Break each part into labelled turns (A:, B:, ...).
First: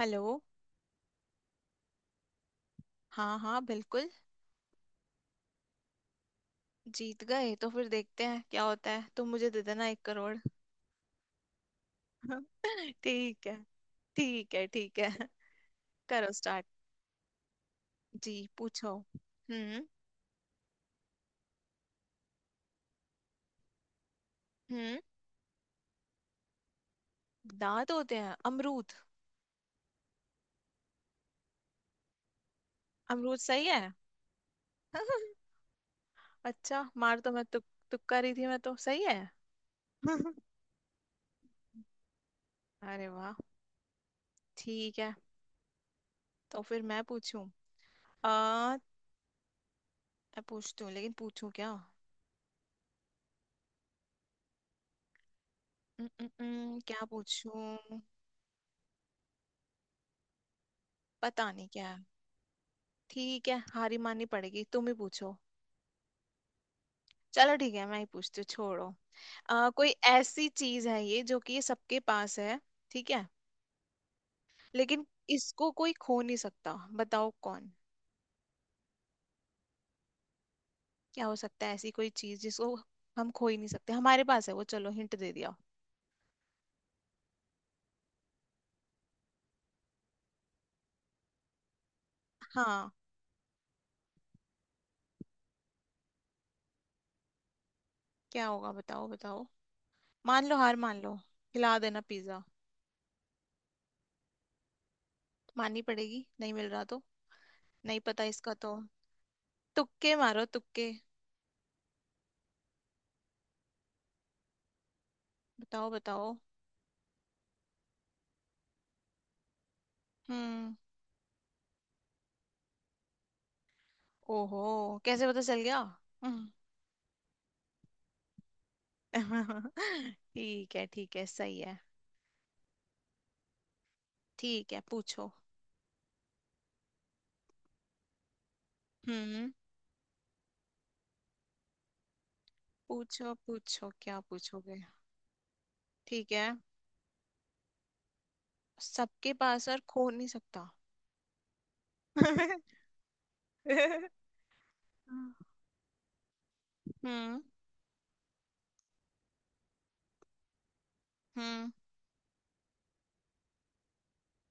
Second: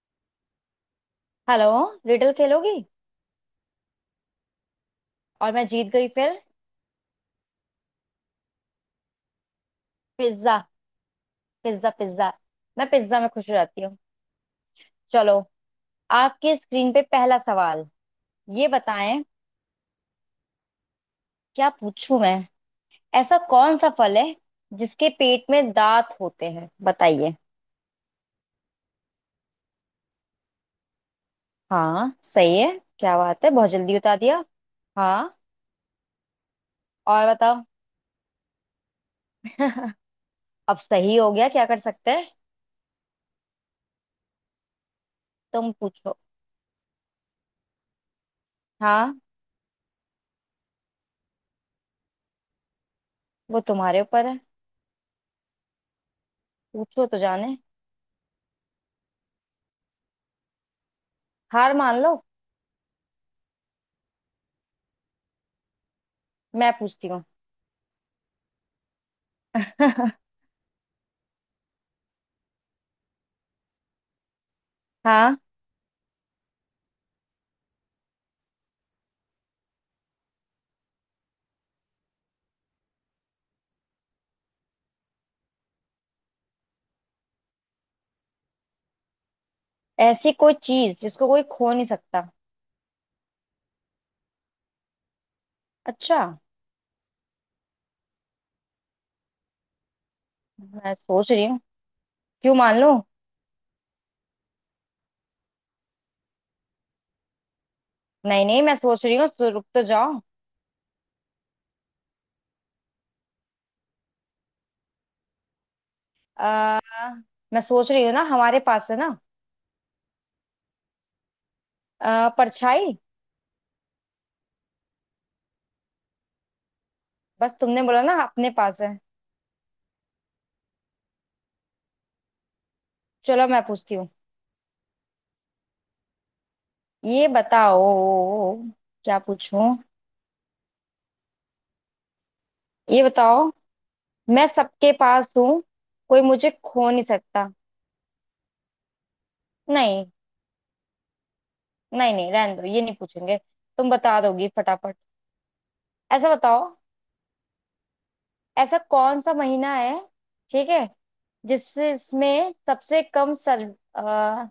A: Hello.
B: Hello. Riddle खेलोगी।
A: हाँ हाँ, बिल्कुल।
B: और मैं जीत गई फिर।
A: जीत गए तो फिर देखते हैं क्या होता है, तुम मुझे दे देना 1 करोड़।
B: पिज्जा। पिज्जा। मैं पिज्जा में
A: ठीक
B: खुश हो
A: है।
B: जाती हूँ।
A: ठीक है ठीक है।
B: चलो,
A: करो
B: आपकी
A: स्टार्ट।
B: स्क्रीन पे पहला सवाल।
A: जी
B: ये
A: पूछो।
B: बताएं,
A: हम्म।
B: क्या पूछूं मैं। ऐसा कौन सा फल है
A: हम्म।
B: जिसके पेट में दांत होते हैं, बताइए।
A: दांत होते हैं, अमरूद।
B: हाँ, सही है। क्या
A: अमरूद
B: बात है,
A: सही
B: बहुत
A: है।
B: जल्दी बता दिया। हाँ,
A: अच्छा, मार
B: और
A: तो मैं
B: बताओ।
A: तुक्का रही थी, मैं तो सही है।
B: अब सही हो गया, क्या कर सकते हैं।
A: अरे वाह। ठीक है।
B: तुम पूछो।
A: तो फिर मैं पूछूं। आ
B: हाँ,
A: मैं पूछती हूँ लेकिन पूछूं क्या?
B: वो तुम्हारे ऊपर है।
A: क्या
B: पूछो तो जाने।
A: पूछूं? पता नहीं
B: हार
A: क्या।
B: मान लो।
A: ठीक है, हारी माननी पड़ेगी, तुम ही पूछो।
B: मैं पूछती हूँ।
A: चलो ठीक है, मैं ही पूछती हूँ, छोड़ो। कोई ऐसी चीज है ये जो कि ये सबके पास है। ठीक है। लेकिन
B: हाँ,
A: इसको कोई खो नहीं सकता। बताओ कौन। क्या हो सकता है ऐसी कोई चीज जिसको हम खो ही नहीं सकते, हमारे पास है वो, चलो हिंट दे दिया।
B: ऐसी कोई चीज जिसको कोई खो नहीं सकता।
A: हाँ।
B: अच्छा,
A: क्या होगा, बताओ बताओ। मान लो, हार
B: मैं
A: मान लो।
B: सोच रही हूँ।
A: खिला देना पिज्जा।
B: क्यों मान लो।
A: माननी पड़ेगी, नहीं मिल रहा तो। नहीं पता
B: नहीं
A: इसका
B: नहीं,
A: तो।
B: मैं सोच रही हूँ। रुक तो
A: तुक्के
B: जाओ।
A: मारो, तुक्के। बताओ बताओ।
B: आ, मैं सोच रही हूँ ना, हमारे पास है ना।
A: हम्म।
B: परछाई।
A: ओहो, कैसे पता चल गया?
B: बस तुमने बोला ना अपने पास है।
A: ठीक है ठीक है, सही है।
B: चलो, मैं पूछती हूँ।
A: ठीक है, पूछो।
B: ये बताओ। क्या
A: हम्म।
B: पूछूं। ये
A: पूछो
B: बताओ,
A: पूछो, क्या
B: मैं
A: पूछोगे?
B: सबके पास हूँ, कोई
A: ठीक है।
B: मुझे खो नहीं सकता।
A: सबके पास और
B: नहीं
A: खो नहीं सकता।
B: नहीं नहीं, रहने दो, ये नहीं पूछेंगे। तुम
A: हम्म।
B: बता दोगी फटाफट। ऐसा बताओ, ऐसा कौन सा महीना है। ठीक है।
A: हम्म।
B: जिससे इसमें सबसे कम सर्व। अ,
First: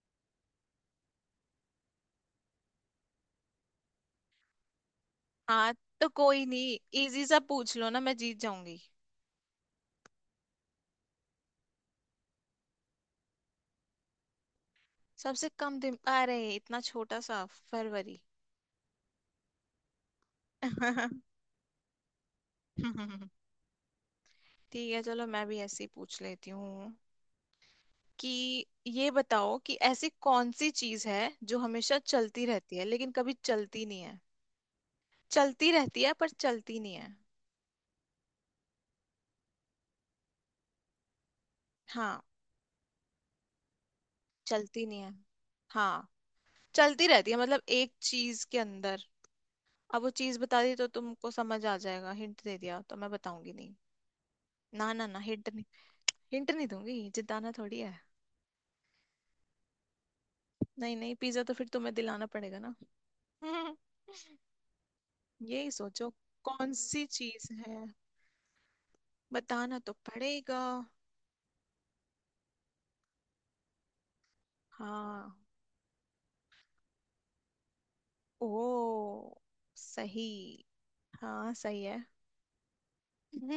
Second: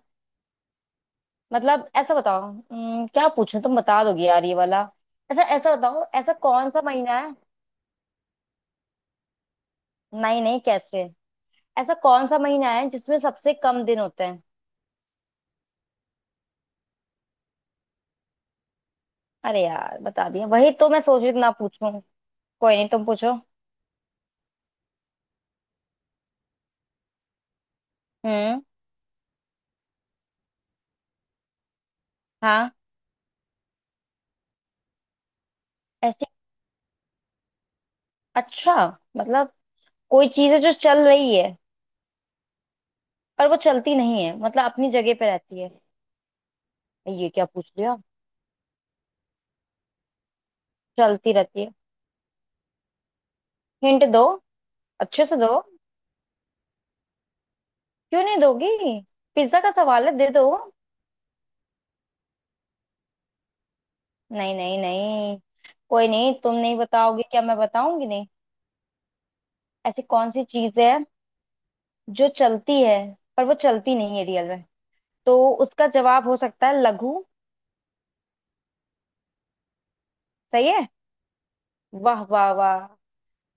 B: मतलब ऐसा बताओ। क्या पूछूं, तुम बता दोगे यार ये वाला। अच्छा,
A: हाँ।
B: ऐसा बताओ,
A: तो
B: ऐसा
A: कोई
B: कौन
A: नहीं।
B: सा महीना
A: इजी
B: है।
A: सा पूछ लो ना, मैं जीत जाऊंगी।
B: नहीं नहीं, कैसे। ऐसा कौन सा महीना है जिसमें सबसे कम दिन होते हैं।
A: सबसे कम दिन, अरे इतना छोटा सा। फरवरी।
B: अरे यार, बता दिया, वही तो मैं सोच रही थी ना पूछूं। कोई नहीं, तुम पूछो।
A: ठीक है चलो, मैं भी ऐसे ही पूछ लेती हूँ कि
B: हम्म।
A: ये बताओ कि ऐसी कौन सी चीज है जो हमेशा चलती
B: हाँ।
A: रहती है लेकिन कभी चलती नहीं है। चलती रहती है
B: ऐसी।
A: पर चलती नहीं है।
B: अच्छा। मतलब कोई चीज है जो चल रही है,
A: हाँ।
B: पर वो चलती नहीं है, मतलब
A: चलती
B: अपनी
A: नहीं है।
B: जगह पे रहती है।
A: हाँ। चलती
B: ये
A: रहती है
B: क्या
A: मतलब
B: पूछ
A: एक
B: लिया।
A: चीज के अंदर। अब वो चीज बता दी तो तुमको
B: चलती
A: समझ
B: रहती है।
A: आ जाएगा, हिंट दे दिया तो, मैं बताऊंगी नहीं।
B: हिंट दो।
A: ना ना ना,
B: अच्छे से
A: हिंट
B: दो।
A: नहीं। हिंट नहीं दूंगी, जिताना थोड़ी है।
B: क्यों नहीं दोगी। पिज्जा का सवाल है, दे दो।
A: नहीं नहीं, पिज्जा तो फिर तुम्हें दिलाना पड़ेगा ना। हम्म।
B: नहीं नहीं नहीं।
A: यही
B: कोई
A: सोचो।
B: नहीं, तुम
A: कौन
B: नहीं
A: सी
B: बताओगी क्या,
A: चीज
B: मैं
A: है?
B: बताऊंगी नहीं।
A: बताना तो
B: ऐसी कौन सी
A: पड़ेगा।
B: चीज है जो चलती है, पर वो चलती नहीं है रियल में।
A: हाँ।
B: तो उसका जवाब हो सकता है लघु।
A: ओ सही।
B: सही है।
A: हाँ सही है।
B: वाह वाह वाह।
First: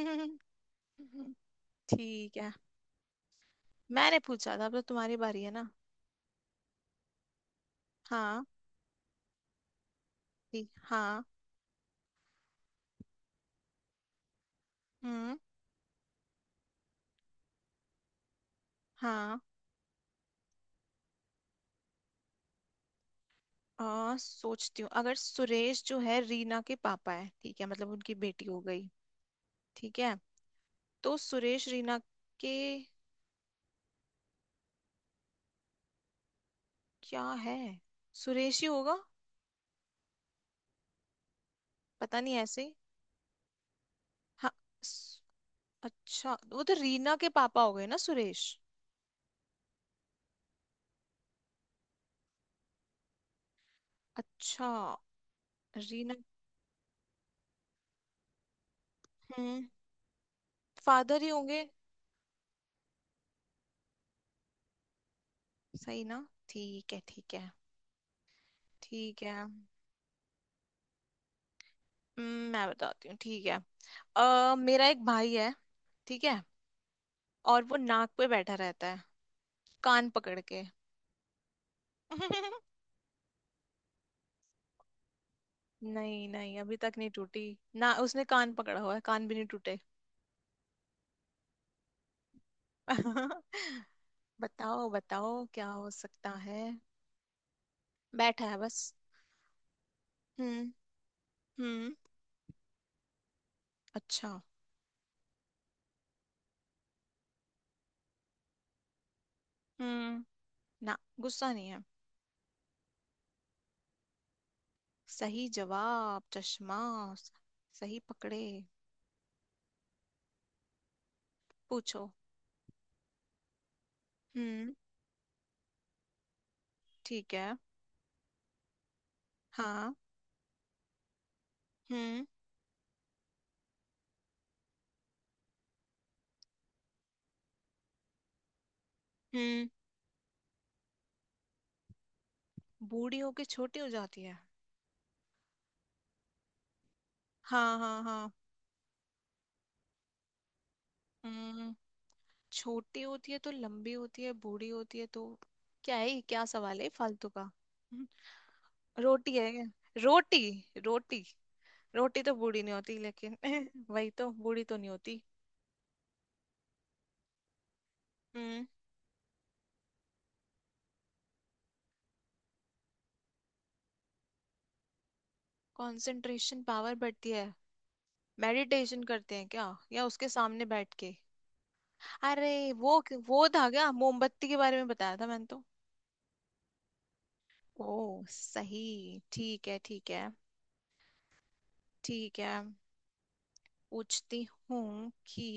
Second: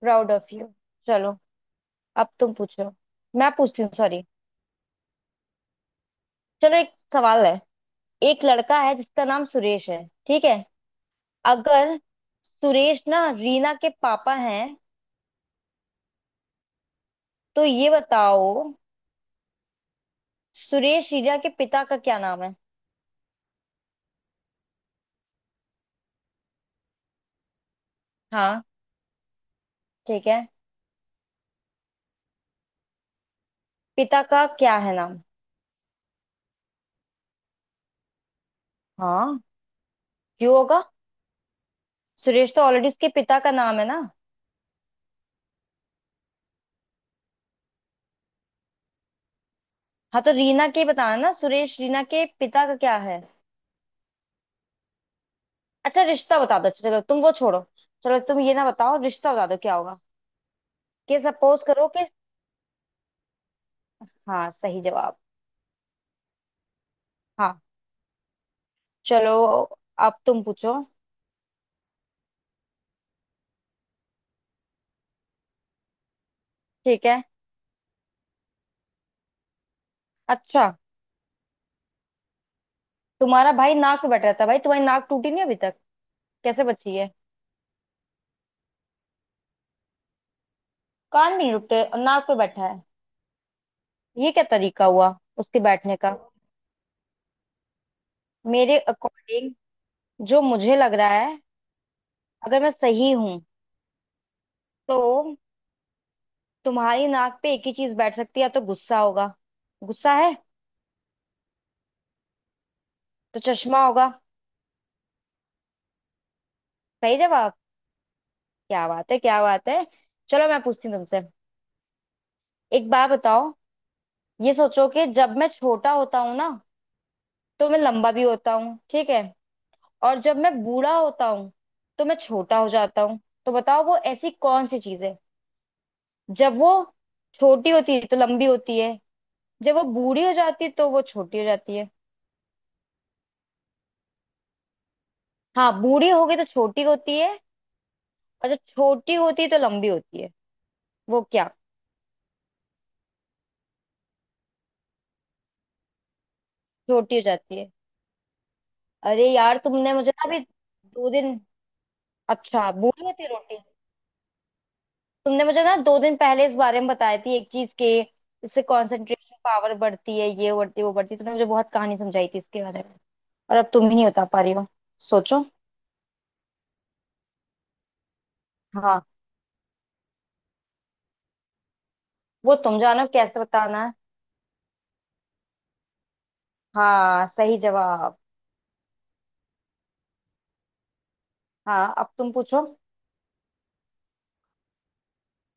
B: Proud of you. चलो, अब
A: ठीक है।
B: तुम पूछो। मैं पूछती हूँ,
A: मैंने
B: सॉरी।
A: पूछा था, अब तो तुम्हारी बारी है ना।
B: चलो, एक सवाल है। एक
A: हाँ।
B: लड़का है जिसका नाम सुरेश है, ठीक है।
A: ठीक, हाँ।
B: अगर सुरेश ना रीना के पापा हैं,
A: हम्म।
B: तो ये बताओ,
A: हाँ।
B: सुरेश रीना के पिता का क्या नाम है।
A: सोचती हूँ, अगर सुरेश जो है रीना के पापा है, ठीक है, मतलब उनकी बेटी हो
B: हाँ।
A: गई। ठीक है।
B: ठीक है।
A: तो सुरेश रीना के।
B: पिता का क्या है नाम।
A: क्या है? सुरेश ही होगा।
B: हाँ, क्यों होगा।
A: पता नहीं,
B: सुरेश
A: ऐसे
B: तो
A: ही।
B: ऑलरेडी उसके पिता का नाम है ना।
A: हाँ। स- अच्छा, वो तो रीना के पापा हो गए ना सुरेश।
B: हाँ, तो रीना के बताना ना, सुरेश रीना के पिता का क्या है।
A: अच्छा।
B: अच्छा
A: रीना।
B: रिश्ता बता दो अच्छा, चलो तुम वो छोड़ो। चलो तुम ये ना बताओ, रिश्ता बता दो
A: हम्म।
B: क्या होगा। कि
A: फादर ही होंगे।
B: सपोज करो कि। हाँ सही जवाब।
A: सही ना, ठीक है ठीक है।
B: हाँ।
A: ठीक
B: चलो,
A: है।
B: अब तुम पूछो।
A: मैं बताती हूँ, ठीक है। मेरा एक भाई है। ठीक है।
B: ठीक है।
A: और वो नाक पे बैठा रहता है, कान पकड़ के।
B: अच्छा। तुम्हारा भाई नाक पे बैठा रहता है, भाई तुम्हारी नाक टूटी नहीं अभी तक।
A: नहीं नहीं,
B: कैसे
A: अभी
B: बची
A: तक नहीं
B: है।
A: टूटी। ना, उसने कान पकड़ा हुआ है, कान भी नहीं टूटे।
B: कान भी नहीं रुकते और नाक पे बैठा है। ये क्या तरीका
A: बताओ
B: हुआ
A: बताओ,
B: उसके
A: क्या हो
B: बैठने का।
A: सकता है? बैठा है
B: मेरे
A: बस।
B: अकॉर्डिंग, जो
A: हम्म।
B: मुझे लग रहा है,
A: हम्म।
B: अगर मैं सही हूं,
A: अच्छा।
B: तो तुम्हारी नाक पे एक ही चीज बैठ सकती है, या तो गुस्सा होगा। गुस्सा
A: हम्म।
B: है।
A: ना, गुस्सा नहीं है।
B: तो चश्मा होगा।
A: सही जवाब, चश्मा।
B: सही जवाब।
A: सही पकड़े।
B: क्या बात है, क्या बात है। चलो, मैं पूछती हूँ तुमसे,
A: पूछो।
B: एक बार बताओ। ये
A: हम्म।
B: सोचो कि जब मैं छोटा होता हूँ ना,
A: ठीक है।
B: तो मैं लंबा भी होता हूँ, ठीक है।
A: हाँ।
B: और जब मैं बूढ़ा होता हूँ, तो मैं
A: हम्म।
B: छोटा हो जाता हूँ। तो बताओ वो ऐसी कौन सी चीज है, जब वो छोटी होती है तो लंबी होती है,
A: हम्म।
B: जब वो बूढ़ी हो जाती है, तो वो छोटी हो जाती है।
A: बूढ़ी होके छोटी हो जाती है।
B: हाँ, बूढ़ी हो गई तो छोटी होती है,
A: हाँ हाँ हाँ।
B: और जब छोटी होती है तो लंबी होती है। वो क्या।
A: हम्म। छोटी होती है तो लंबी होती है, बूढ़ी होती है तो क्या है ये? क्या सवाल है
B: छोटी हो
A: फालतू का?
B: जाती है। अरे
A: रोटी है
B: यार,
A: क्या?
B: तुमने मुझे ना अभी
A: रोटी।
B: दो
A: रोटी।
B: दिन
A: रोटी तो बूढ़ी
B: अच्छा,
A: नहीं होती
B: बूढ़ी होती है
A: लेकिन
B: रोटी।
A: वही तो, बूढ़ी तो नहीं होती।
B: तुमने मुझे ना 2 दिन पहले इस बारे में बताई थी, एक चीज के, इससे
A: हम्म।
B: कंसंट्रेशन पावर बढ़ती है, ये बढ़ती है, वो बढ़ती है, तुमने मुझे बहुत कहानी समझाई थी इसके बारे में। और अब तुम ही नहीं बता पा रही हो। सोचो।
A: कंसंट्रेशन पावर बढ़ती है। मेडिटेशन
B: हाँ,
A: करते हैं क्या? या उसके सामने बैठ के, अरे
B: वो तुम
A: वो
B: जानो कैसे
A: वो था
B: बताना
A: क्या?
B: है।
A: मोमबत्ती के बारे में बताया था मैंने तो।
B: हाँ, सही जवाब।
A: ओ सही, ठीक है ठीक है।
B: हाँ, अब तुम
A: ठीक है।
B: पूछो।
A: पूछती हूँ कि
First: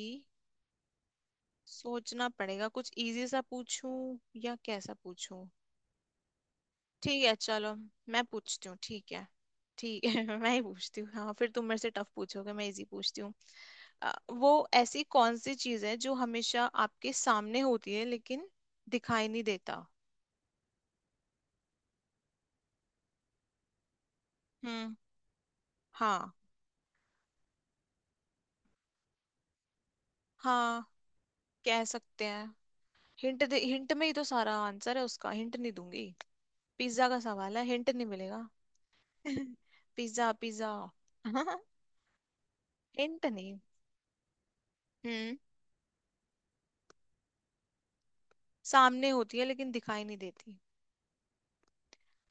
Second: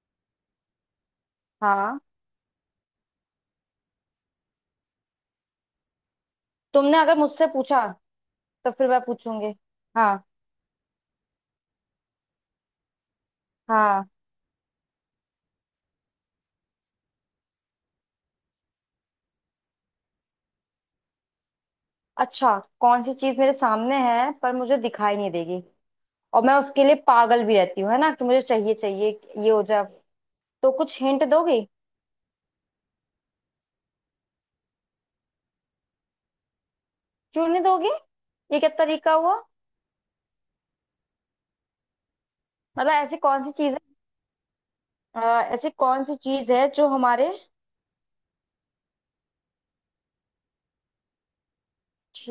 B: हाँ,
A: सोचना पड़ेगा, कुछ इजी सा पूछूं या कैसा पूछूं।
B: तुमने अगर
A: ठीक है
B: मुझसे
A: चलो,
B: पूछा,
A: मैं पूछती
B: तो
A: हूँ,
B: फिर मैं
A: ठीक है।
B: पूछूंगी।
A: ठीक है।
B: हाँ।
A: मैं ही पूछती हूँ, हाँ फिर तुम मेरे से टफ पूछोगे, मैं इजी पूछती हूँ।
B: हाँ।
A: वो ऐसी कौन सी चीज है जो हमेशा आपके सामने होती है लेकिन दिखाई नहीं देता।
B: अच्छा, कौन सी चीज मेरे सामने है पर मुझे
A: हम्म।
B: दिखाई नहीं देगी,
A: हाँ।
B: और मैं उसके लिए पागल भी रहती हूँ, है ना, कि मुझे चाहिए चाहिए ये हो जाए। तो
A: हाँ,
B: कुछ हिंट दोगी।
A: कह सकते हैं। हिंट दे, हिंट में ही तो सारा आंसर है उसका, हिंट नहीं दूंगी। पिज्जा का
B: क्यों
A: सवाल
B: नहीं
A: है, हिंट
B: दोगी,
A: नहीं मिलेगा।
B: ये क्या तरीका हुआ।
A: Pizza pizza. हम्म।
B: मतलब ऐसी
A: हिंट
B: कौन सी
A: नहीं।
B: चीज है।
A: हम्म।
B: ऐसी कौन सी चीज है जो हमारे।
A: सामने होती है लेकिन दिखाई नहीं देती।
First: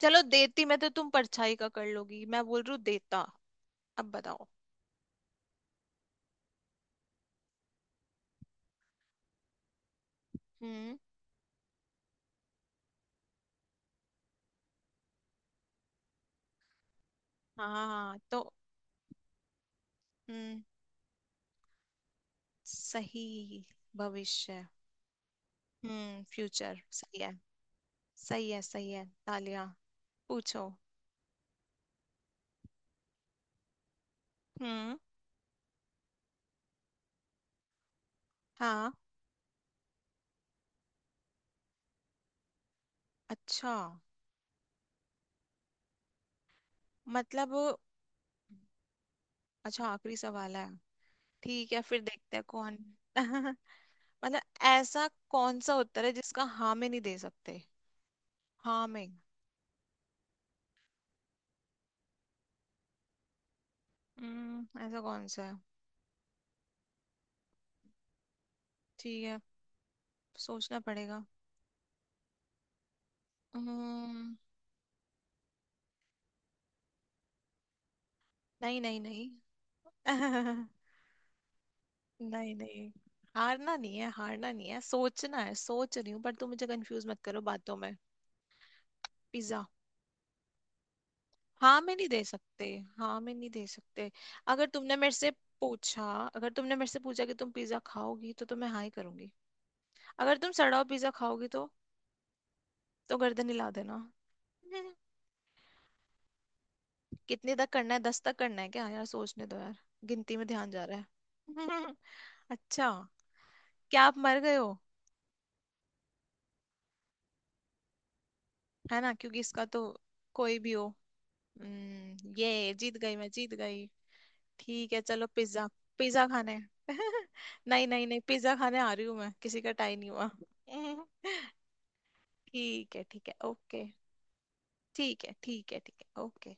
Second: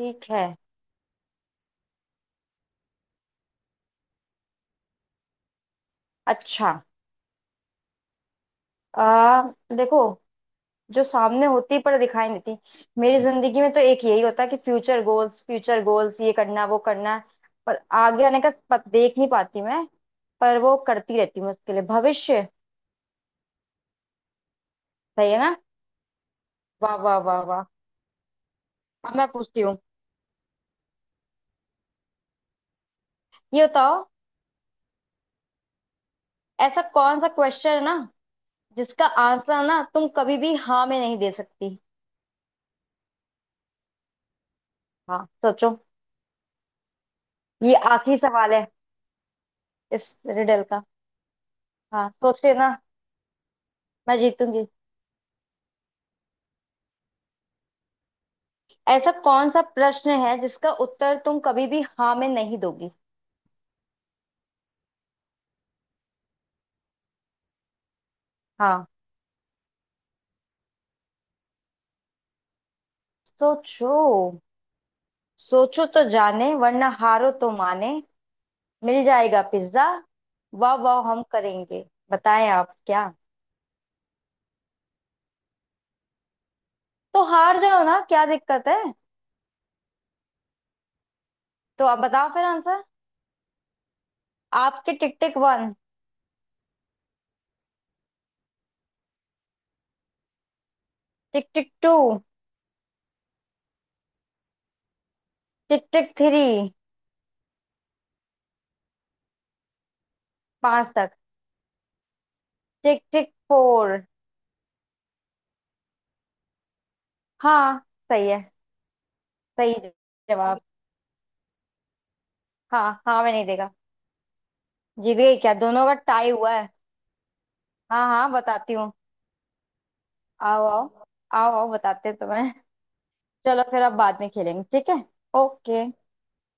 A: चलो
B: है।
A: देती, मैं तो तुम परछाई का कर लोगी, मैं बोल रही हूँ देता। अब बताओ।
B: अच्छा। आ, देखो,
A: हम्म।
B: जो सामने होती है पर दिखाई नहीं देती। मेरी जिंदगी में तो एक यही होता है कि फ्यूचर गोल्स, फ्यूचर गोल्स, ये करना है, वो करना है,
A: हाँ
B: पर
A: हाँ,
B: आगे आने का
A: तो।
B: पत, देख नहीं पाती मैं, पर
A: हम्म।
B: वो करती रहती हूँ उसके लिए। भविष्य।
A: सही। भविष्य।
B: सही है ना।
A: फ्यूचर
B: वाह वाह
A: सही है।
B: वाह वाह।
A: सही है सही है,
B: अब मैं पूछती
A: तालिया।
B: हूँ।
A: पूछो।
B: ये बताओ,
A: हम्म।
B: ऐसा कौन सा क्वेश्चन है ना
A: हाँ।
B: जिसका आंसर ना तुम कभी भी हाँ में नहीं दे सकती।
A: अच्छा।
B: हाँ, सोचो। ये
A: मतलब।
B: आखिरी सवाल है
A: अच्छा,
B: इस
A: आखिरी सवाल
B: रिडल
A: है।
B: का।
A: ठीक है, फिर
B: हाँ,
A: देखते हैं
B: सोचते ना,
A: कौन। मतलब,
B: मैं जीतूंगी।
A: ऐसा कौन सा उत्तर है जिसका हाँ में नहीं दे सकते? हाँ में।
B: ऐसा कौन सा प्रश्न है जिसका उत्तर तुम कभी भी हाँ में नहीं दोगी।
A: ऐसा कौन सा है?
B: हाँ,
A: ठीक है, सोचना पड़ेगा।
B: सोचो।
A: हम्म।
B: सोचो तो जाने, वरना हारो तो माने।
A: नहीं नहीं
B: मिल
A: नहीं।
B: जाएगा पिज्जा। वाह वाह, हम करेंगे। बताएं
A: नहीं
B: आप
A: नहीं,
B: क्या।
A: हारना नहीं है, हारना नहीं है, सोचना है, सोच रही हूँ, पर तुम मुझे कंफ्यूज मत
B: तो
A: करो
B: हार
A: बातों
B: जाओ
A: में।
B: ना, क्या दिक्कत है।
A: पिज्जा। हाँ
B: तो
A: में
B: आप
A: नहीं दे
B: बताओ फिर
A: सकते।
B: आंसर।
A: हाँ में नहीं दे सकते। अगर
B: आपके
A: तुमने मेरे
B: टिक
A: से
B: टिक 1।
A: पूछा। अगर तुमने मेरे से पूछा कि तुम पिज्जा खाओगी तो मैं हाँ ही करूंगी। अगर तुम सड़ा हुआ पिज्जा खाओगी
B: टिक
A: तो
B: टिक 2।
A: तो गर्दन हिला देना।
B: टिक टिक 3।
A: कितने तक करना है, 10 तक करना है क्या यार? सोचने दो यार, गिनती में ध्यान जा
B: 5
A: रहा
B: तक।
A: है। अच्छा।
B: टिक टिक 4।
A: क्या आप मर गए हो?
B: हाँ, सही है।
A: है ना, क्योंकि इसका
B: सही
A: तो कोई
B: जवाब।
A: भी हो। ये जीत
B: हाँ
A: गई,
B: हाँ,
A: मैं
B: मैं नहीं
A: जीत
B: देगा।
A: गई। ठीक है
B: जीत
A: चलो,
B: गई, क्या
A: पिज्जा।
B: दोनों का
A: पिज्जा
B: टाई हुआ
A: खाने।
B: है।
A: नहीं
B: हाँ
A: नहीं नहीं,
B: हाँ,
A: पिज्जा
B: बताती
A: खाने आ
B: हूँ।
A: रही हूँ मैं, किसी का टाई नहीं हुआ।
B: आओ आओ। आओ आओ, बताते हैं तुम्हें।
A: ठीक है ठीक है,
B: चलो फिर,
A: ओके।
B: अब बाद में खेलेंगे, ठीक है।
A: ठीक है ठीक है
B: ओके।
A: ठीक है, ओके।